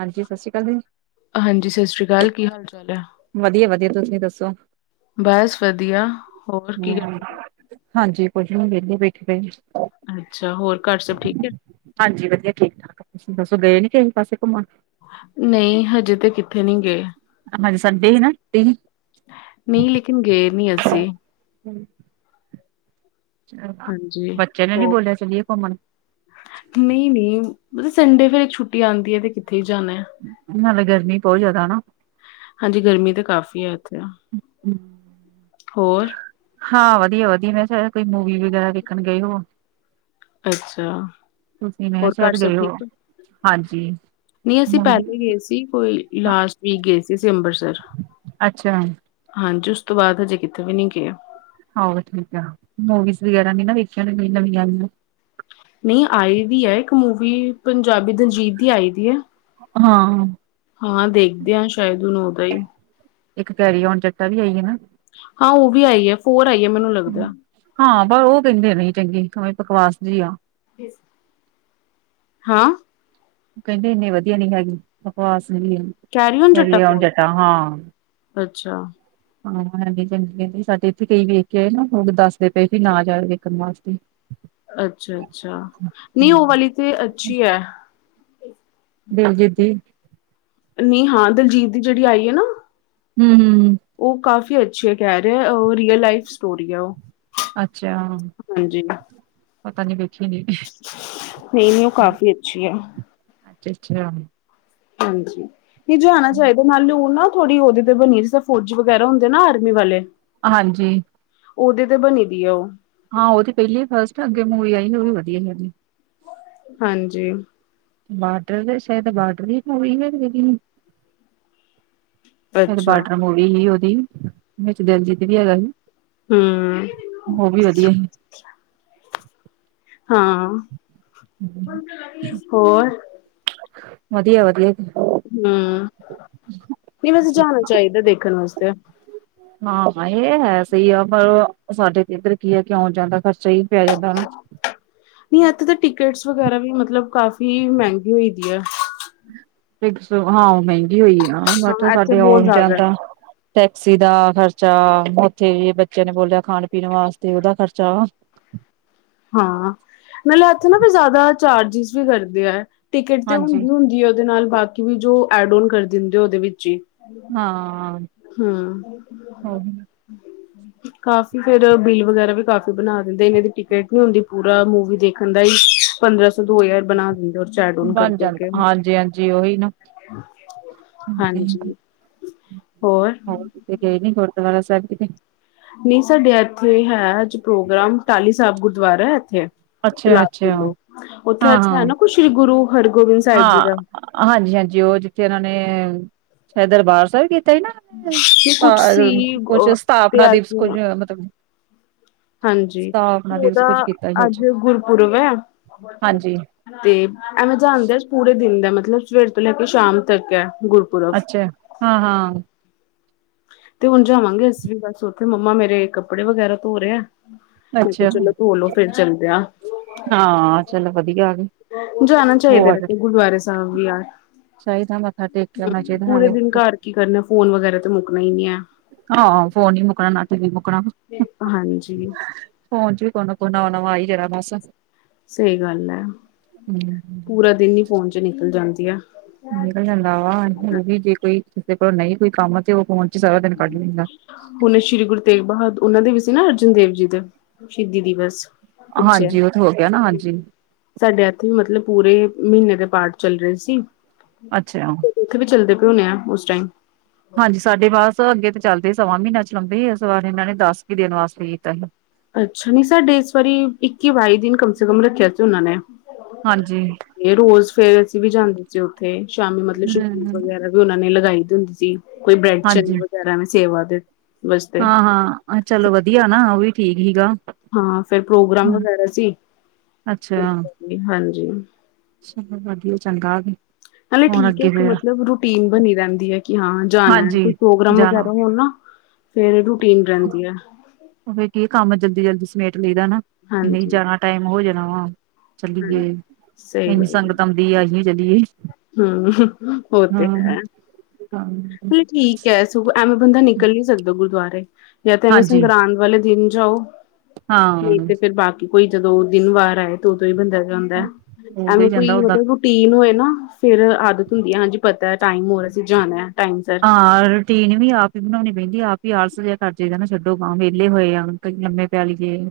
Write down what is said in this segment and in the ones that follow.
ਹਾਂਜੀ ਸਤਿ੍ਰੀ ਅਕਾਲ ਜੀ। ਹਾਂਜੀ ਸਤਿ ਸ੍ਰੀ ਅਕਾਲ ਕੀ ਹਾਲ-ਚਾਲ ਐ। ਵਧੀਆ, ਵਧੀਆ ਤੁਸੀਂ ਦੱਸੋ? ਬਾਸ ਵਧੀਆ। ਹੋਰ ਕੀ ਹੂੰ ਕਰਦੇ ਪਏ? ਹਾਂਜੀ ਕੁੱਛ ਨੀ ਵਿਹਲੇ ਬੈਠੇ ਪਏ। ਅੱਛਾ ਹੋਰ ਘਰ ਸਭ ਠੀਕ ਐ? ਹਾਂਜੀ ਵਧੀਆ ਠੀਕ-ਠਾਕ ਆ ਤੁਸੀਂ ਦੱਸੋ ਗਏ ਨੀ ਕਿਸਈ ਪਾਸੇ ਘੁੰਮਣ? ਨਈ ਹਜੇ ਤੇ ਕਿੱਥੇ ਨੀ ਗਏ। ਸੰਡੇ ਹੈ ਨਾ ਨਈ ਲੇਕਿਨ ਗਏ ਨੀ ਅਸੀਂ ਹੂੰ ਹਾਂਜੀ, ਬੱਚੇ ਨੇ ਨੀ ਬੋਲਿਆ ਚਲੀਏ ਘੁੰਮਣ ਨਈ-ਨਈ ਮਤਬ ਸੰਡੇ ਫੇਰ ਇੱਕ ਛੁੱਟੀ ਆਦੀ ਐ ਤੇ ਕਿੱਥੇ ਹੀ ਜਾਣਾ ਇਆ ਨਾਲੇ ਗਰਮੀ ਬੋਅ ਜਿਆਦਾ ਨਾ ਹਾਂਜੀ ਗਰਮੀ ਤਾਂ ਕਾਫੀ ਆ ਇੱਥੇ--ਹੋਰ ਹਾਂ ਵਧੀਆ-ਵਧੀਆ ਮੈਂ ਸ਼ਾਇ ਕੋਈ ਮੂਵੀ ਵਗੈਰਾ ਦੇੇਖਣ ਗਏ ਹੋਵੋ ਅੱਛਾ, ਤੁਸੀਂ ਮੈਂ ਕਿਹਾ ਸ਼ਹਿਦ ਗਏ ਹੋਵੋ। ਹਾਂਜੀ ਨਈ ਅਸੀਂ ਮੂਵੀ ਪਹਿਲੇ ਗਏ ਸੀ ਕੋਈ ਲਾਸਟ ਵੀਕ ਗਏ ਸੀ ਅਸੀਂ ਅੰਬਰਸਰ। ਅੱਛਾ। ਹਾਂਜੀ ਉਸ ਤੋਂ ਬਾਅਦ ਹਜੇ ਕਿਤੇ ਵੀ ਨੀ ਗਏ। ਆਹੋ ਠੀਕ ਆ ਮੂਵੀਜ਼ ਵਗੈਰਾ ਨੇ ਨਾ ਵੇਖੀਆਂ ਨੇ ਨਵੀ ਆਂਈਆ। ਨਹੀਂ ਆਈ ਵੀ ਹੈ ਇੱਕ ਮੂਵੀ ਪੰਜਾਬੀ ਦਣਜੀਤ ਦੀ ਆਈ ਦੀ ਹੈ ਹਾਂ ਹਾਂ ਦੇਖਦੇ ਹੈ ਸ਼ਾਇਦ ਉਹਨੂੰ ਉਹਦਾ ਹੀ ਇੱਕ ਕੈਰੀ ਆਉਣ ਜਟਾ ਵੀ ਆਈਏ ਨਾ ਹਾਂ ਉਹ ਵੀ ਆਈ ਹੈ, ਫੋਰ ਆਈ ਹੈ ਮੈਨੂੰ ਲੱਗਦਾ ਹਾਂ ਬ ਉਹ ਕਹਿੰਦੇ ਨੇ ਚੰਗੀ ਨਹੀ ਬਕਵਾਸ ਜੀ ਆ ਇਸ ਹਾਂ ਕਹਿੰਦੇ ਇੰਨੇ ਵਧੀਆ ਨੀ ਹੈਗੀ, ਬਕਵਾਸ ਹੈ ਕੈਰੀ ਆਉਣ ਜੱਟਾ ਹਾਂ ਅੱਛਾ ਹਾਂ ਹਾਂਜੀ ਚੰਗੀ ਕਹਿੰਦੀ ਸਾਡੇ ਇੱਥੇ ਕਈ ਵੇਖ ਕੇ ਆਏ ਨਾ ਦੱਸਦੇ ਪਏ ਵੀ ਨਾ ਜਾਓ ਵੇਖਣ ਵਾਸਤੇ ਅੱਛਾ, ਅੱਛਾ, ਨਹੀਂ ਉਹ ਵਾਲੀ ਤੇ ਅੱਛੀ ਹੈ ਬੇਇਜਤੀ ਨਹੀਂ ਹਾਂ ਦਲਜੀਤ ਦੀ ਜਿਹੜੀ ਆਈ ਹੈ ਨਾ ਹਮ- ਹਮ- ਹਮ ਉਹ ਕਾਫੀ ਅੱਛੀ ਕਹਿ ਰਹੇ, ਉਹ ਰੀਅਲ ਲਾਈਫ ਸਟੋਰੀ ਹੈ ਉਹ ਅੱਛਾ, ਹਾਂਜੀ ਪਤਾ ਨੀ ਵੇ ਅੱਛਾ, ਨਹੀਂ ਨਹੀਂ ਉਹ ਕਾਫ਼ੀ ਅੱਛੀ ਹੈ ਅੱਛਾ ਹਾਂਜੀ ਨ ਜੋ ਆਉਣਾ ਚਾਹੀਦਾ ਨਾਲ ਲੂ ਨਾਲ ਥੋੜੀ ਉਹਦੇ ਤੇ ਬਣੀ ਰਹੀ ਸ ਫੌਜੀ ਵਗੈਰਾ ਹੁੰਦੇ ਨਾ ਆਰਮੀ ਵਾਲੇ ਹਾਂਜੀ ਉਹਦੇ ਤੇ ਬਣੀ ਦੀ ਆ ਉਹ ਹਾਂ ਉਹ ਤਾਂ ਪਹਿਲੀ ਹੀ ਫਸਟ ਆ, ਅੱਗੇ ਮੂਵੀ ਆਈ ਸੀ ਉਹ ਵੀ ਵਧੀਆ ਹੈਨੀ ਹਾਂਜੀ ਬਾਰਡਰ ਤੇ ਸ਼ਾਇਦ ਬਾਰਡਰ ਹੀ ਹੋਈ ਹੈ ਫਿਰ ਅੱਛਾ ਬਾਰਡਰ ਮੂਵੀ ਸੀ ਉਹਦੀ, ਵਿਚ ਦਿਲਜੀਤ ਵੀ ਹੈਗਾ ਸੀ ਹਮ ਉਹ ਵੀ ਵਧੀਆ ਹੀ ਹਾਂ, ਸੀ ਹੋਰ ਵਧੀਆ, ਵਧੀਆ ਹਮ, ਨਹੀਂ ਵੈਸੇ ਜਾਣਾ ਚਾਹੀਦਾ ਦੇਖਣ ਵਾਸਤੇ ਹਾਂ ਇਹ ਹੈ ਸਹੀ ਆ ਪਰ ਸਾਡੇ ਤੇ ਇੱਧਰ ਕੀ ਆ ਆਉਣ- ਜਾਣ ਦਾ ਖਰਚਾ ਹੀ ਪੈ ਜਾਂਦਾ ਹਨਾ ਨਹੀਂ ਇੱਥੇ ਤਾਂ ਟਿਕਟਸ ਵਗੈਰਾ ਵੀ ਮਤਲਬ ਕਾਫੀ ਮਹਿੰਗੀ ਹੋਈ ਦੀ ਆ ਟਿਕਟਸ ਹਾਂ ਮਹਿੰਗੀ ਹੋਈ ਆ, ਹਾਂ ਬਟ ਇੱਥੇ ਸਾਡੇ ਬਹੁਤ ਆਉਣ ਜਾਣ ਜ਼ਿਆਦਾ ਹੈ। ਦਾ ਟੈਕਸੀ ਦਾ ਖਰਚਾ, ਉੱਥੇ ਜੇ ਬੱਚਿਆਂ ਨੇ ਬੋਲਿਆ ਖਾਣ-ਪੀਣ ਵਾਸਤੇ ਉਹਦਾ ਖਰਚਾ। ਹਾਂ, ਮਤਲਬ ਐਥੇ ਨਾ ਵੀ ਜ਼ਿਆਦਾ ਚਾਰਜਿਸ ਵੀ ਕਰਦੇ ਆ। ਟਿਕਟ ਤੇ ਹਾਂਜੀ ਹੁੰਦੀ ਹੁੰਦੀ ਹੈ ਉਹਦੇ ਨਾਲ ਬਾਕੀ ਵੀ ਜੋ, ਐਡ ਓਨ ਕਰ ਦਿੰਦੇ, ਉਹਦੇ ਵਿੱਚ ਹੀ। ਹਾਂ ਹਂ ਕਾਫੀ ਫੇਰ ਬਿਲ ਵਗੈਰਾ ਵੀ ਕਾਫੀ ਬਣਾ ਦਿੰਦੇ ਆ, ਇਹਨੇ ਦੀ ਟਿ ਏਥੇ ਹੁੰਦੀ ਪੂਰਾ ਮੂਵੀ ਦੇਖਣ ਦਾ ਈ ਪੰਦਰਾਂ-ਸੋ, ਦੋ-ਹਜ਼ਾਰ ਬਣਾ ਦਿੰਦੇ, ਉਹਦੇ ਐਡ ਓਨ ਬਣ ਜਾਂਦਾ ਕਰ-ਕਰਕੇ। ਹਾਂਜੀ ਹਾਂਜੀ ਉਹੀ ਨਾ [unintelligible] ਹੋਰ? ਹੋਰ, ਕਿੱਤੇ ਗਏ ਨਹੀਂ ਗੁਰਦੁਆਰਾ ਸਾਹਿਬ ਕਿਤੇ? ਨਹੀਂ ਸਾਡੇ ਐਥੇ ਹੈ ਅੱਜ ਪ੍ਰੋਗਰਾਮ, ਟਾਹਲੀ ਸਾਹਿਬ ਗੁਰਦੁਆਰਾ ਹੈ ਐਥੇ। ਅੱਛਾ ਇਲਾਸ ਅੱਛਾ ਦੋ ਉੱਥੇ ਹਾਂ ਅੱਜ ਹਾਂ ਹੈ ਨਾ ਕੋਈ ਸ਼੍ਰੀ ਗੁਰੂ ਹਰਗੋਬਿੰਦ ਸਾਹਿਬ ਜੀ ਹਾਂ ਦਾ ਹਾਂਜੀ -ਹਾਂਜੀ ਉਹ ਜਿੱਥੇ ਉਹਨਾਂ ਨੇ ਸ਼ਾਇਦ ਦਰਬਾਰ ਸਾਹਿਬਤੇ ਤੇ ਕੁਛ ਸੀ ਕੁਛ ਤੇ ਸਥਾਪਨਾ ਦਿਵਸ ਅਜ ਕੁੱਝ ਮਤਲਬ ਹਾਂਜੀ ਤੇ ਸਥਾਪਨਾ ਦਿਵਸ ਕੁੱਝ ਉਹਦਾ ਕੀਤਾ ਸੀ ਅੱਜ ਗੁਰਪੁਰਬ ਹੈ ਹਾਂਜੀ ਤੇ ਐਵੇਂ ਜਾਣਦਾ ਪੂਰੇ ਦਿਨ ਦਾ ਮਤਲਬ ਸਵੇਰ ਤੋਂ ਲੈ ਕੇ ਸ਼ਾਮ ਤੱਕ ਹੈ ਗੁਰਪੁਰਬ ਅੱਛਾ ਹਾਂ, ਹਾਂ ਤੇ ਹੁਣ ਜਾਵਾਂਗੇ ਅਸੀਂ ਬਸ ਮੰਮਾ ਮੇਰੇ ਕੱਪੜੇ ਵਗੈਰਾ ਧੋ ਰਹੇ ਹੈ ਮੈਂ ਕਿਹਾ ਅੱਛਾ ਚਲੋ ਧੋਲਓ ਫਿਰ ਚਲਦੇ ਹਾਂ ਹਾਂ ਚਲੋ ਵਧੀਆ ਆ ਗਏ ਜਾਣਾ ਚਾਹੀਦਾ ਹੋਰ ਮ ਗੁਰਦੁਆਰੇ ਸਾਹਿਬ ਵੀ ਯਾਰ ਚਾਹੀਦਾ ਮੱਥਾ ਟੇਕ ਕੇ ਆਉਣਾ ਹਮ ਚਾਹੀਦਾ ਪੂਰੇ ਨਾਲੇ ਦਿਨ ਘਰ ਕੀ ਕਰਨਾ, ਫੋਨ ਵਗੈਰਾ ਤੇ ਮੁੱਕਣਾ ਹੀ ਨਹੀਂ ਹੈ ਹਾਂ ਫੋਨ ਨੀ ਮੁੱਕਣਾ ਨਾ ਤੇ ਟੀਵੀ ਮੁੱਕਣਾ ਹਾਂਜੀ ਫੋਨ 'ਚ ਵੀ ਕੋਹ ਨਾ ਕੋ ਨਵਾਂ-ਨਵਾਂ ਆਈ ਜਾਣਾ, ਬਸ। ਸਹੀ ਗੱਲ ਐ। ਹੂੰ ਪੂਰਾ ਦਿਨ ਹੀ ਫੋਨ'ਚ ਨਿਕਲ ਜਾਂਦੀ ਆ। ਨਿਕਲ ਜਾਂਦਾ ਵਾ, ਉਹ ਵੀ ਜੇ ਕੋਈ ਕਿਸੇ ਕੋਲ ਨਹੀਂ ਕੋਈ ਕੰਮ ਤੇ ਉਹ ਫੋਨ'ਚ ਹੀ ਸਾਰਾ ਦਿਨ ਕੱਢ ਲੀਂਦਾ। ਹੁਣੇ ਸ਼੍ਰੀ ਗੁਰੂ ਤੇਗ ਬਹਾ ਉਹਨਾਂ ਦੇ ਵੀ ਸੀ ਨਾ ਅਰਜਨ ਦੇਵ ਜੀ ਦੇ ਸ਼ਹੀਦੀ ਦਿਵਸ। ਪਿੱਛੇ ਹਾਂਜੀ, ਓ ਤੋ ਹੋਗਿਆ ਨਾ, ਹਾਂਜੀ। ਸਾਡੇ ਐਥੇ ਵੀ ਮਤਲਬ ਪੂਰੇ, ਮਹੀਨੇ ਦੇ ਪਾਠ ਚੱਲ ਰਹੇ ਸੀ। ਅੱਛਾ। ਉੱਥੇ ਵੀ ਚੱਲਦੇ ਪਏ ਹੋਣੇ ਆ, ਉਸ ਟਾਈਮ? ਹਾਂਜੀ ਸਾਡੇ ਬਸ, ਅੱਗੇ ਤੇ ਚੱਲਦੇ ਸੱਵਾ ਮਹੀਨਾ ਚਲਾਂਉਂਦੇ ਇਸ ਵਾਰ ਇਹਨਾਂ ਨੇ ਦਸ ਕ ਦਿਨ ਵਾਸਤੇ ਕੀਤਾ ਸੀ। ਅੱਛਾ, ਨਹੀਂ ਸਾਡੇ ਇਸ ਵਾਰੀ ਇੱਕੀ, ਬਾਈ ਦਿਨ ਕਮ ਸੇ ਕਮ ਰੱਖਿਆ ਸੀ ਉਹਨਾਂ ਨੇ। ਹਾਂਜੀ ਤੇ ਰੋਜ਼ ਫੇਰ ਅਸੀ ਵੀ ਜਾਂਦੇ ਸੀ ਉੱਥੇ, ਸ਼ਾਮੀ ਮਤਲਬ ਸ਼ੁ ਹੂੰ ਵਗੈਰਾ ਵੀ ਉਹਨਾਂ ਨੇ ਲਗਾਈਦੀ ਹੁੰਦੀ ਸੀ, ਕੋਈ ਬੇਡ ਚੇਨ ਹਾਂਜੀ ਵਗੈਰਾ ਐਂਵੇ ਸੇਵਾ ਦੇ। ਵਾਸਤੇ ਹਾਂ-ਹਾਂ ਚਲੋ ਵਧੀਆ ਨਾ, ਉਹ ਵੀ ਠੀਕ ਹੀਗਾ। ਹਾਂ‌ ਫੇਰ ਪ੍ਰੋਗਰਾਮ ਵਗੈਰਾ ਸੀ, ਅੱਛਾ ਹਾਂਜੀ ਚਲੋ ਵਧੀਆ ਚੰਗਾ ਗੇ। ਨਾਲੇੇ ਠੀਕ ਏ, ਇੱਕ ਮਤਲਬ ਰੂਟੀਨ ਬਣੀ ਰਹਿੰਦੀ ਹੈ ਕਿ ਹਾਂ ਜਾਨੈ, ਹਾਂਜੀ ਕੋਈ ਪ੍ਰੋਗਰਾਮ ਜਾਣਾ ਵਗੈਰਾ ਹੋਣ ਨਾ ਫੇਰ ਰੂਟੀਨ ਰਹਿੰਦੀ ਐ। ਉਹ ਫਿਰ ਕੀ ਕੰਮ ਜਲਦੀ-ਜਲਦੀ ਸਮੇਟ ਲਈਦਾ ਨਾ, ਨਹੀ ਹਾਂਜੀ ਜਾਦਾ ਟਾਈਮ ਹੋ ਜਾਣਾ ਵਾ। ਚੱਲੀਏ, ਹਾਂਜੀ ਇੰਨੀ ਸੰਗਤ ਆਉਂਦੀ ਆ, ਅਹੀ ਵੀ ਚੱਲੀਏ। ਹੂੰ, ਉਹ ਤੇ ਹਾਂ। ਹੈ, ਨਹੀ ਠੀਕ ਐ। ਐਵੇਂ ਬੰਦਾ ਨਿਕਲ ਨੀ ਸਕਦਾ ਗੁਰਦੁਆਰੇ, ਯਾ ਤਾਂ ਐਵੇਂ ਹਾਂਜੀ ਸੰਗਰਾਂਦ ਵਾਲੇ ਦਿਨ ਜਾਓ। ਹਾਂ ਨਹੀਂ ਤੇ ਫੇਰ ਬਾਕੀ ਕੋਈ ਜਦੋਂ, ਦਿਨ ਵਾਰ ਆਏ ਦੋ-ਦੋ ਈ ਬੰਦਾ ਜਾਂਂਦੈ, ਉਦੋਂ ਹੀ ਐਂਵੇ ਜਾਂਦਾ ਕੋਈ, ਓਦਾਂ ਮਤਲਬ ਰੂਟੀਨ ਹੋਏ ਨਾ ਫੇਰ ਆਦਤ ਹੁੰਦੀ ਐ ਹਾਂਜੀ ਪਤਾ ਟਾਈਮ ਹੋਰ ਅਸੀਂ ਜਾਣੈ ਟਾਈਮ ਸਿਰ‌ ਹਾਂ ਰੂਟੀਨ ਵੀ ਆਪ ਈ ਬਣਾਉਣੀ ਪੈਂਦੀ ਆ, ਆਪ ਈ ਆਲਸ ਜਿਹਾ ਕਰ ਜਈਦਾ ਨਾ ਛੱਡੋ ਖਾ ਵਿਹਲੇ ਹੋਏ ਆ। ਕਈ ਲੰਮੇ ਪੈ ਲੀਏ,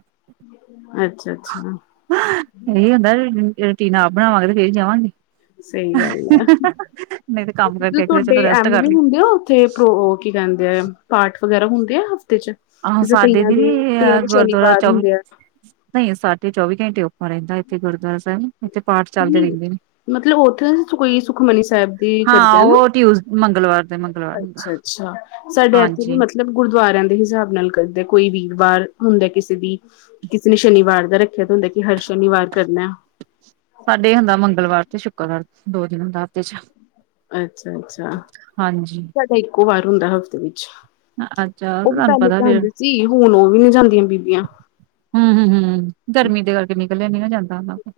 ਅੱਛਾ ਅੱਛਾ [unintelligible] ਹੁੰਦਾ ਜ ਟੀਨ ਆਪ ਬਣਾਵਾਂਗੇ ਤੇ ਫੇਰ ਹੀ ਜਾਵਾਂਗੇ। ਸਹੀ ਗੱਲ ਹੈ ਨਹੀਂ ਤੇ ਕੰਮ ਕਰਕੇ ਕਿਤੇ ਚਲੋ ਤੁਹਾਡੇ ਰੈਸਟ ਐਮ ਕਰ ਵੀ ਲਈ ਹੁੰਦੇ ਆ ਉੱਥੇ ਪ੍ਰੋ ਉਹ ਕੀ ਕਹਿੰਦੇ ਆ ਪਾਠ ਵਗੈਰਾ ਹੁੰਦੇ ਆ ਹਫ਼ਤੇ 'ਚ ਆਹੋ, ਜਿਸ ਸਾਡੇ ਕਈਆਂ ਦੀ ਦੇ ਵੀ ਕਈਆਂ ਦੇ ਗੁਰਦੁਆਰਾ ਸ਼ਨੀਵਾਰ ਚ ਹੁੰਦੇ ਆ ਨਹੀਂ ਸਾਢੇ ਚੌਵੀ ਘੰਟੇ ਉੱਪਰ ਰਹਿੰਦਾ ਇੱਥੇ ਗੁਰਦੁਆਰਾ ਸਾਹਿਬ। ਇਥੇ ਪਾਠ ਚੱਲਦੇ ਨਹੀਂ ਰਹਿੰਦੇ ਨੇ। ਮਤਲਬ ਉੱਥੇ ਕੋਈ ਸੁਖਮਨੀ ਸਾਹਿਬ ਦੀ ਹਾਂ। ਉਹ ਟਿਊਸ ਮੰਗਲਵਾਰ। ਦੇ ਮੰਗਲਵਾਰ ਹੁੰਦਾ ਅੱਛਾ- ਅੱਛਾ। ਸਾਡੇ ਇੱਥੇ ਵੀ ਹਾਂਜੀ ਮਤਲਬ ਮਤਲਬ ਗੁਰਦੁਆਰਿਆਂ ਦੇ ਹਿਸਾਬ ਨਾਲ ਕਰਦਾ ਕੋਈ ਵੀਰਵਾਰ ਹੁੰਦਾ, ਕਿਸੇ ਦੀ ਕਿਸੇ ਨੇ ਸ਼ਨੀਵਾਰ ਦਾ ਰੱਖਿਆ ਤਾਂ ਹੁੰਦਾ ਕਿ ਹਰ ਸ਼ਨੀਵਾਰ ਕਰਨਾ। ਸਾਡੇ ਹੁੰਦਾ ਮੰਗਲਵਾਰ ਤੇ ਸ਼ੁੱਕਰਵਾਰ ਦੋ ਦਿਨ ਹੁੰਦਾ ਹਫ਼ਤੇ ਚ'। ਅੱਛਾ-ਅੱਛਾ, ਹਾਂਜੀ ਸਾਡਾ ਇੱਕੋ ਵਾਰ ਹੁੰਦਾ ਹਫ਼ਤੇ ਵਿੱਚ। ਅੱਛਾ ਉਹ ਵੀ ਤੁਹਾਨੂੰ ਪਹਿਲੇ ਪਤਾ ਫੇਰ ਜਾਂਦੇ ਸੀ, ਹੁਣ ਉਹ ਵੀ ਨਹੀਂ ਜਾਂਦੀਆਂ ਬੀਬੀਆਂ। ਹੂੰ, ਹੂੰ, ਹੂੰ ਗਰਮੀ ਦੇ ਕਰਕੇ ਨਿਕਲਿਆ ਨੀ ਜਾਂਦਾ ਉਹਨਾ ਕੋ।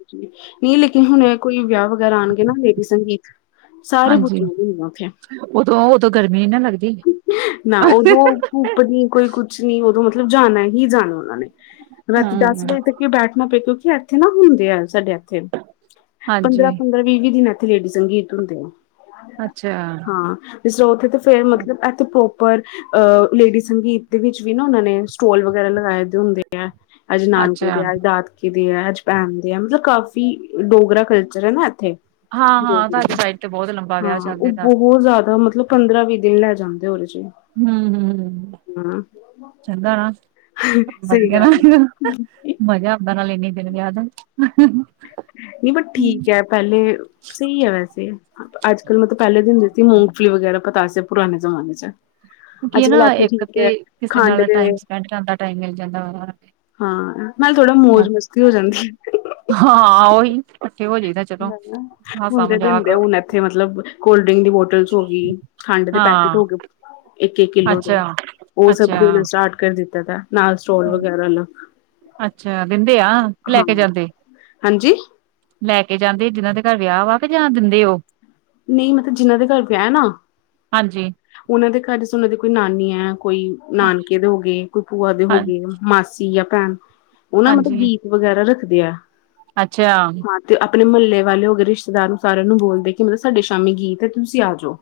ਨਹੀਂ ਲੇਕਿਨ ਹੁਣ ਕੋਈ ਵਿਆਹ ਵਗੈਰਾ ਆਣਗੇ ਨਾ ਲੇਡੀ ਸੰਗੀਤ। ਸਾਰੇ ਹਾਂਜੀ ਪੁੱਛੁ ਹੂਣ ਦੇ ਆ ਉੱਥੇ। ਉਦੋਂ, ਉਦੋਂ ਗਰਮੀ ਨੀ ਨਾ ਲੱਗ ਨਾ, ਉਦੋ ਕੁ ਪ ਨੀ ਕੋਈ ਕੁਛ ਨੀ, ਉਦੋਂ ਮਤਲਬ ਜਾਨਾ ਹੀ ਜਾਨਾ ਉਹਨਾਂ ਨੇ ਰਾਤੀ ਦਸ ਹੂੰ, ਵਜੇ ਤ ਕੀ ਬੈਠਣਾ ਪਏ ਕਿਉਂਕਿ ਐਥੇ ਨਾ ਹੁੰਦੇ ਆ ਸਾਡੇ ਐਥੇ ਹਾਂਜੀ ਪੰਦਰਾਂ-ਪੰਦਰਾਂ ਵੀਹ-ਵੀਹ ਦਿਨ ਐਥੇ ਲੇਡੀ ਸੰਗੀਤ ਹੁੰਦੇ ਆ। ਅੱਛਿਆ। ਹਾਂ ਸੋ ਕੇ ਤੇ ਫੇਰ ਮਤਲ ਬ ਇੱਥੇ ਪ੍ਰੋਪਰ ਅ। ਲੇਡੀ ਸੰਗੀਤ ਦੇ ਵਿੱਚ ਵੀ ਨਾ ਉਹਨਾਂ ਨੇ ਸਟੋਲ ਵਗੈਰਾ ਲਗਾਏ ਦੇ ਹੁੰਦੇ। ਅੱਜ ਨਾਨਕੇ ਅੱਛਾ ਦੇ, ਅੱਜ ਦਾਤ ਕਿਹ ਦੇ ਆ ਜਪੈਨ ਦੇ ਆ। ਮਤਲਬ ਕਾਫੀ ਡੋਗਰਾ ਕਲਚਰ ਹੈ ਨਾ ਇੱਥੇ। ਹਾਂ, ਹਾਂ ਤੁਹਾਡੀ ਸਾਈਡ ਤੇ ਬਹੁਤ ਲੰਬਾ ਵਿਆਹ ਹਾਂ। ਚੱਲਦੇ ਉਹ ਦੱਸ ਬਹੁਤ ਜ਼ਿਆਦਾ ਮਤਲਬ ਪੰਦਰਾਂ -ਵੀਹ ਦਿਨ ਲੈ ਜਾਂਦੇ ਉਹਦੇ ਚ'। ਹੂ- ਹੁ ਹ ਹਾਂ ਚੰਗਾ ਵਾ। ਸਹੀ ਵਧੀਆ ਗੱਲ ਨਾਲ। ਹੈ ਮਜ਼ਾ ਆਦਾ ਨਾਲ ਇੰਨੇ ਦਿਨ ਵਿਆਹ। ਨਹੀਂ ਬਟ ਠੀਕ ਹੈ। ਪਹਿਲੇ ਸਹੀ ਹੈ ਵੈਸੇ। ਅੱਜ ਕੱਲ ਮਤਲਬ ਪਹਿਲੇ ਹੁੰਦੇ ਸੀ ਮੂੰਗਫਲੀ ਵਗੈਰਾ ਪਤਾ ਸੀ ਪੁਰਾਣੇ ਜਮਾਨੇ ਚ'। ਉ ਕੀਿ ਅੱਜ ਨਾ ਕੱਲ ਇੱਥੇ ਇੱਕ ਠੀਕ ਤੇ ਹੈ ਕਿਸੇ ਖੰਡ ਨਾਲ ਦੇ ਟਾਈਮ ਸਪੈਂਡ ਕਰਨ ਦਾ ਟਾਈਮ ਮਿਲ ਜਾਂਦਾ। ਹਾਂ। ਨਾਲ ਥੋੜਾ ਵਾ। ਮੌਜ- ਮਸਤੀ ਹੋ ਜਾਂਦੀ ਆ। ਹਾਂ। ਉਓਹੀ ਹੁਣਦੇ ਮਜ਼ਾਕ ਦਿੰਦੇ ਹੁਣ ਇੱਥੇ ਮਤਲਬ ਕੋਲਡ ਡਰਿੰਕ ਦੀ ਬੋਟਲ ਹੋ ਗਈ। ਖੰਡ ਦੇ ਪੈਕੇਟ ਹਾਂ ਹੋ ਗਏ। ਇੱਕ- ਇੱਕ ਕਿੱਲੋ ਦਾ। ਅੱਛਾ, ਉਹ ਸਭ ਅੱਛਾ ਦੇਣਾ ਸਟਾਰਟ ਕਰ ਦਿੱਤਾ ਦਾ ਨਾਲ ਸਟੋਲ ਵਗੈਰਾ ਅੱਛਾ। ਦਿੰਦੇ ਆ, ਲੈ ਕੇ ਹਾਂ ਜਾਂਦੇ। ਹਾਂਜੀ ਲੈ ਕੇ ਜਾਂਦੇ ਜਿਹਨਾਂ ਦੇ ਘਰ ਵਿਆਹ ਵਾ। ਕੇ ਜਾਂ ਦਿੰਦੇ ਉਹ। ਨਹੀਂ, ਮਤਲਬ ਜਿਨਾਂ ਦੇ ਘਰ ਵਿ ਨਾ ਹਾਂਜੀ ਉਹਨਾਂ ਦੇ ਘਰ ਚ' ਉਹਨਾਂ ਦੀ ਕੋਈ ਨਾਨੀ ਹੈ, ਕੋਈ ਨਾਨਕੇ ਦੇ ਹੋ ਗਏ, ਕੋਈ ਭੂਆ ਦੇ ਹੋ ਹਾਂ ਗਏ, ਮਾਸੀ ਜਾਂ ਭੈਣ। ਉਹ ਨਾ ਮਤਲਬ ਹਾਂਜੀ ਗੀਤ ਵਗੈਰਾ ਰੱਖਦੇ ਆ। ਅੱਛਾ। ਤੇ ਆਪਣੇ ਮਹੱਲੇ ਵਾਲੇ ਹੋ ਗਏ, ਰਿਸ਼ਤੇਦਾਰ ਨੂੰ ਸਾਰਿਆਂ ਨੂੰ ਬੋਲਦੇ ਕਿ ਮਤਲਬ ਸਾਡੇ ਸ਼ਾਮੀ ਗੀਤ ਹੈ ਤੁਸੀਂ ਆ ਜਾਓ।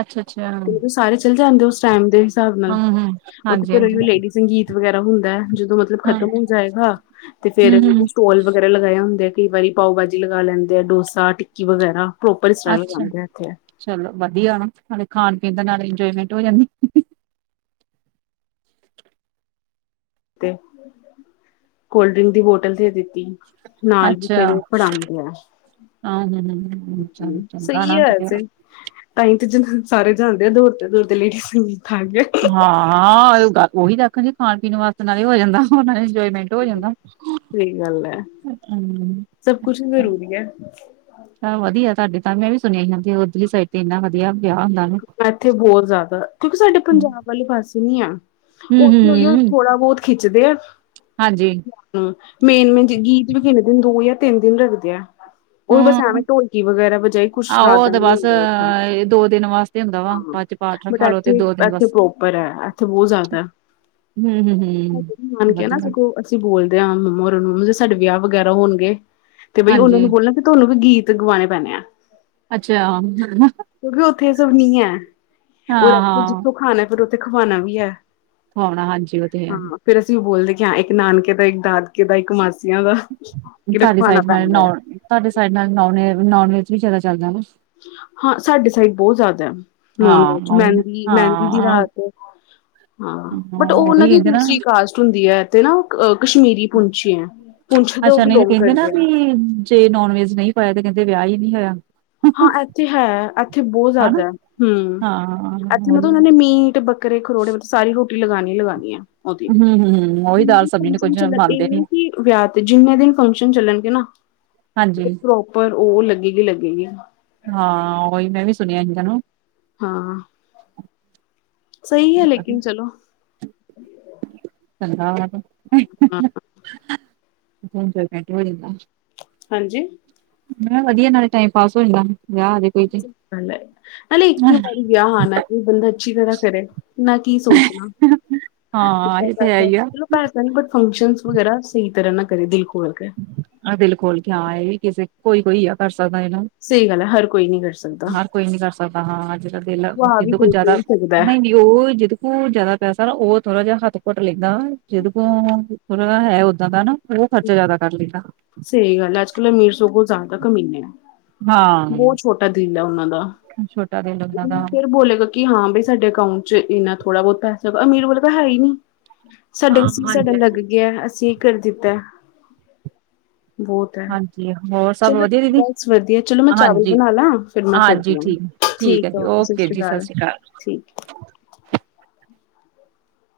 ਅੱਛਾ- ਅੱਛਾ। ਤੇ ਮਤਲਬ ਸਾਰੇ ਚਲੇ ਜਾਂਦੇ ਉਸ ਟਾਈਮ ਦੇ ਹਿਸਾਬ ਨਾਲ। ਹਮ ਉਥ ਹਾਂਜੀ ਫਿਰ ਹਾਂਜੀ ਉ ਲੇਡੀ ਸੰਗੀਤ ਵਗੈਰਾ ਹੁੰਦਾ ਹੈ। ਜਦੋਂ ਮਤਲਬ ਹਾਂ ਖ਼ਤਮ ਹੋ ਜਾਏਗਾ। ਤੇ ਫੇਰ ਹਮ ਹਮ ਸਟੋਲ ਵਗੈਰਾ ਲਗਾਏ ਹੁੰਦੇ ਆ। ਕਈ ਵਾਰੀ ਪਾਓ ਭਾਜੀ ਲਗਾ ਲੈਂਦੇ ਆ। ਡੋਸਾ, ਟਿੱਕੀ ਵਗੈਰਾ ਪ੍ਰੋਪਰ ਸਟ੍ਰਗਲ ਅੱਛਾ ਕਰਦੇੱਥੇ। ਚਲੋ ਵਧੀਆ। ਨਾ ਨਾਲੇ ਖਾਣ- ਪੀਣ ਦਾ ਨਾਲੇ ਇੰਜੋਏਮੈਂਟ ਹੋ ਜਾਂਦੀ। ਤੇ ਕੋਲਡ ਡਰਿੰਕ ਦੀ ਬੋਟਲ ਦੇ ਦਿੱਤੀ। ਨਾਲ ਵੀ ਫੇਰ ਪੜਾਉਂਦੇ ਆ। ਹਹ ਹ ਚ' ਆਣਾ। ਤ ਤੇ ਜ ਸਾਰੇ ਜਾਦੇ ਆ। ਦੋੜ ਤੇ ਦੋੜ ਤੇ ਲੇਡੀ ਸੰਗੀਤ ਆ ਗ ਹਾਂ- ਹਾਂ। ਉਹੀ ਦੇਖਣ ਜ ਖਾਣ- ਪੀਣ ਵਾਸਤੇ ਨਾਲ ਹੀ ਹੋ ਜਾਂਦਾ ਇੰਜੋਏਮੈਂਟ। ਹੋ ਜਾਂਦਾ। ਹੂ। ਸਹੀ ਗੱਲ ਹੈ। ਸਭ ਕੁਛ ਜ਼ਰੂਰੀ ਹੈ। ਤਾਂ ਵਧੀਆ ਤੁਹਾਡੇ ਤਾਂ ਮੈਂ ਵੀ ਸੁਣਿਆ ਹੀ ਹੁੰਦੀ ਉੱਧਲੀ ਸਾਈਡ ਤੇ ਇੰਨਾ ਵਧੀਆ ਵਿਆਹ ਹੁੰਦਾ। ਨਾ ਇੱਥੇ ਬਹੁਤ ਜ਼ਿਆਦਾ। ਕਿਉਂਕਿ ਸਾਡੇ ਪੰਜਾਬ ਵਾਲੀ ਪਾਸੇ ਨੀ ਆ। ਹਮ ਉੱਥੇ ਉਹੀ ਹਮ ਥੋੜਾ- ਬਹੁਤ ਖਿੱਚਦੇ ਆ। ਹਾਂਜੀ। ਮੇਨ- ਮੇਨ ਗੀਤ ਵੀ ਕਿੰਨੇ ਦਿਨ ਦੋ ਜਾਂ ਤਿੰਨ ਦਿਨ ਰੱਖਦੇ ਆ। ਉਹਹੀ ਬਸ ਐਵੇਂ ਹੂੰ ਢੋਲਕੀ ਵਗੈਰਾ ਵਜਾਏ। ਕੁੱਛ ਆਹੋ ਉਹ ਜ਼ਿਆਦਾ ਤੇ ਨ ਬਸ ਹੁੰਦਾ ਉੱਥੇ। ਦੋ ਦਿਨ ਵਾਸਤੇ। ਹੁੰਦਾ ਵਾ ਹਾਂ। ਬਾਅਦ ਚ ਪਾਠ ਬਟ ਰਖਾ ਲੋ ਤੇ ਇਥੇ ਦੋ ਦਿਨ ਇੱਥੇ ਬਸ ਪ੍ਰੋਪਰ ਹੈ। ਇੱਥੇ ਬਹੁਤ ਜ਼ਿਆਦਾ ਹੂੰ ਹੂੰ ਹੂੰ ਮੰਨ ਕੇ ਨਾ ਵਧੀਆ ਸਗੋਂ ਅਸੀਂ ਬੋਲਦੇ ਹਾਂ ਮੰਮਾ ਹੋਣਾ ਨੂੰ ਮੰਮਾ ਜੇ ਸਾਡੇ ਵਿਆਹ ਵਗੈਰਾ ਹੋਣਗੇ ਤੇ ਬਈ ਉਹਨਾਂ ਹਾਂਜੀ ਨੂੰ ਬੋਲਣਾ ਤੁਹਾਨੂੰ ਵੀ ਗੀਤ ਗਵਾਉਣੇ ਪੈਣੇ ਆ ਅੱਛਾ ਕਿਉਂਕਿ ਉੱਥੇ ਇਹ ਸਭ ਨੀ ਹੈ, ਉਹ ਹਾਂ ਜਿੱਥੋਂ ਖਾਣਾ ਫਿਰ ਉੱਥੇ ਖਵਾਣਾ ਵੀ ਹੈ ਉਣਾ ਹਾਂਜੀ ਉਹ ਤੇ ਹੈ ਫਿਰ ਅਸੀਂ ਉਹ ਬੋਲਦੇ ਕਿ ਹਾਂ ਇੱਕ ਨਾਨਕੇ ਦਾ, ਇੱਕ ਦਾਦਕੇ ਦਾ, ਇੱਕ ਮਾਸੀਆਂ ਦਾ ਕਿ ਤੁਹਾਡੇ ਰਖਵਾਣਾ ਸਾਈਡ ਨਾਲ ਪੈਂਦਾ ਹੈ ਨ ਤੁਹਾਡੇ ਸਾਈਡ ਨਾਲ ਨ ਨੋਨ ਵੈਜ ਵੀ ਜ਼ਿਆਦਾ ਚੱਲਦਾ ਹਾਂ ਸਾਡੇ ਸਾਈਡ ਬਹੁਤ ਜ਼ਿਆਦਾ ਹੈ ਨੋਨ ਵੈਜ ਹਾਂ ਉਹੀ ਨਾ ਮਹਿੰਦੀ, ਮਹਿੰਦੀ ਦੀ ਹਾਂ ਰਾਤ ਹਾਂ, ਬਟ ਉਹ ਉਹੀ ਉਹਨਾਂ ਦੀ ਕਹਿੰਦੇ ਨਾ ਦੂਸਰੀ ਕਾਸ਼ਟ ਹੁੰਦੀ ਹੈ ਤੇ ਨਾ ਕਸ਼ਮੀਰੀ ਪੁੰਛ ਹੈ, ਪੁੰਛ ਦੇ ਉਹ ਅੱਛਾ ਨਹੀਂ ਬਿਲੋਂਗ ਕਹਿੰਦੇ ਨਾ ਕਰਦੇ ਹੈ। ਵੀ ਜੇ ਨੋਨ ਵੈਜ ਨਹੀਂ ਪਾਇਆ ਤੇ ਕਹਿੰਦੇ ਵਿਆਹ ਹੀ ਨਹੀਂ ਹੋਇਆ। ਹਾਂ ਇੱਥੇ ਹੈ, ਇੱਥੇ ਬਹੁਤ ਹਨਾ ਜ਼ਿਆਦਾ, ਹਮ ਹਾਂ ਇੱਥੇ ਮਤਲਬ ਉਹੀ ਉਹਨਾਂ ਨਾ, ਨੇ ਮੀਟ, ਬਰੀ ਘਰੇ ਖਰੋੜ ਮਤਲਬ ਸਾਰੀ ਰੋਟੀ ਲਗਾਉਣੀ ਲਗਾਉਣੀ ਹੈ। ਹਮ- ਹਮ। ਜਿੰ ਦਿ ਫੰਕਸ਼ਨ ਚੱਲ ਇਹ ਨੀ ਕਿ ਵਿਆਹ ਤੇ ਜਿੰਨੇ ਦਿਨ ਫੰਕਸ਼ਨ ਚੱਲਣਗੇ ਨਾ। ਹਾਂਜੀ। ਪਰ ਉਹ ਲੱਗੇਗੀ ਲੱਗੇਗੀ। ਹਾਂ ਉਹੀ ਮੈਂ ਵੀ ਸੁਣਿਆ ਸੀ ਨੂੰ ਹਾਂ। ਸਹੀ ਹੈ ਲੇਕਿਨ ਵਧੀਆ ਚਲੋ ਚੰਗਾ ਵ ਤੇ ਹਾਂ। ਸੰ ਚ ਘਟ ਹੋੜਦਾ। [unintelligible] ਹਾਂਜੀ। ਮੈਂ ਵਧੀਆ, ਨਾਲੇ ਟਾਈਮ ਪਾਸ ਹੋ ਜਾਂਦਾ ਵਿਆਹ ਆ ਜਾਏ ਸਹੀ ਗੱਲ ਹੈ, ਅਰੇ ਇੱਕ ਵਾਰੀ ਵਿਆਹ ਆਉਣਾ ਕਿ ਬੰਦਾ ਅੱਛੀ ਤਰਾਂ ਕਰੇ। ਮੈਂ ਕੀ ਸੋਚਣਾ ਹਾਂ ਇਹ ਤੇ ਹੈ ਹੀ ਆ ਪੈਸਾ ਨ ਬਟ ਫੰਕਸ਼ਨ ਵਗੈਰਾ ਸਹੀ ਤਰ੍ਹਾਂ ਨਾ ਕਰੇ ਦਿਲ ਖੋਲ ਵ ਕੇ ਆਹ ਦਿਲ ਖੋਲ ਕੇ ਹਾਂ ਇਹ ਵੀ ਕਿਸੇ ਕੋਈ- ਕੋਈ ਆ ਕਰ ਸਕਦਾ ਇਹਨਾ ਸਹੀ ਗੱਲ ਹੈ ਹਰ ਕੋਈ ਨੀ ਕਰ ਸਕਦਾ ਹਰ ਕੋਈ ਨੀ ਕਰ ਸਕਦਾ ਹਾਂ ਜਿਹਦਾ ਦਿਲ ਖਵਾ ਵੀ ਕੁਝ ਕੋਈ ਜ਼ਿਆਦਾ ਕੋਈ ਸਕਦਾ ਹੈ। ਨਹੀ-ਨਹੀ। ਉਹ ਜਿਦ ਕੋ ਜਿਆਦਾ ਪੈਸਾ ਨਾ ਉਹ ਥੋੜਾ ਜਿਹਾ ਹੱਥ ਘੁਟ ਲੈਂਦਾ ਜਿਦ ਕੋ ਹੈ ਓਦਾਂ ਦਾ ਨਾ ਉਹ ਖਰਚਾ ਜਿਆਦਾ ਕਰ ਲੈਂਦਾ। ਸਹੀ ਗੱਲ ਹੈ ਅੱਜ-ਕੱਲ੍ਹ ਅਮੀਰ ਸਗੋਂ ਜ਼ਿਆਦਾ ਕਮੀਨੇ ਆ, ਹਾਂ ਬਹੁਤ ਛੋਟਾ ਦਿਲ ਆ ਉਹਨਾਂ ਦਾ ਛੋਟਾ ਦਿਲ ਉਹਨਾਂ ਦਾ, ਫਿਰ ਬੋਲੇਗਾ ਕਿ ਹਾਂ ਬਈ ਸਾਡੇ ਅਕਾਊਂਟ ਚ ਇੰਨਾ ਥੋੜਾ ਬਹੁਤ ਪੈਸਾ ਲਗਾ, ਅਮੀਰ ਵਲ ਤਾਂ ਹੈ ਹੀ ਨਹੀਂ। ਹਾਂ ਸਾਡੇ ਸੀ ਸਾਡਾ ਹਾਂਜੀ ਲੱਗ ਹਾਂਜੀ ਗਿਆ ਅਸੀਂ ਕਰ ਦਿੱਤਾ। ਬਹੁਤ ਹੈ। ਹਾਂਜੀ ਹੋਰ ਸਭ ਚਲੋ ਵਧੀਆ ਦੀਦੀ ਬਸ ਵਧੀਆ, ਚਲੋ ਮੈਂ ਚਾਵਲ ਹਾਂਜੀ ਬਣਾ ਲਾ, ਫਿਰ ਮੈਂ ਕਰਦੀ ਹਾਂ। ਠੀਕ ਹੈ ਓਕੇ, ਸਤਿ ਸ੍ਰੀ ਅਕਾਲ ਠੀਕ,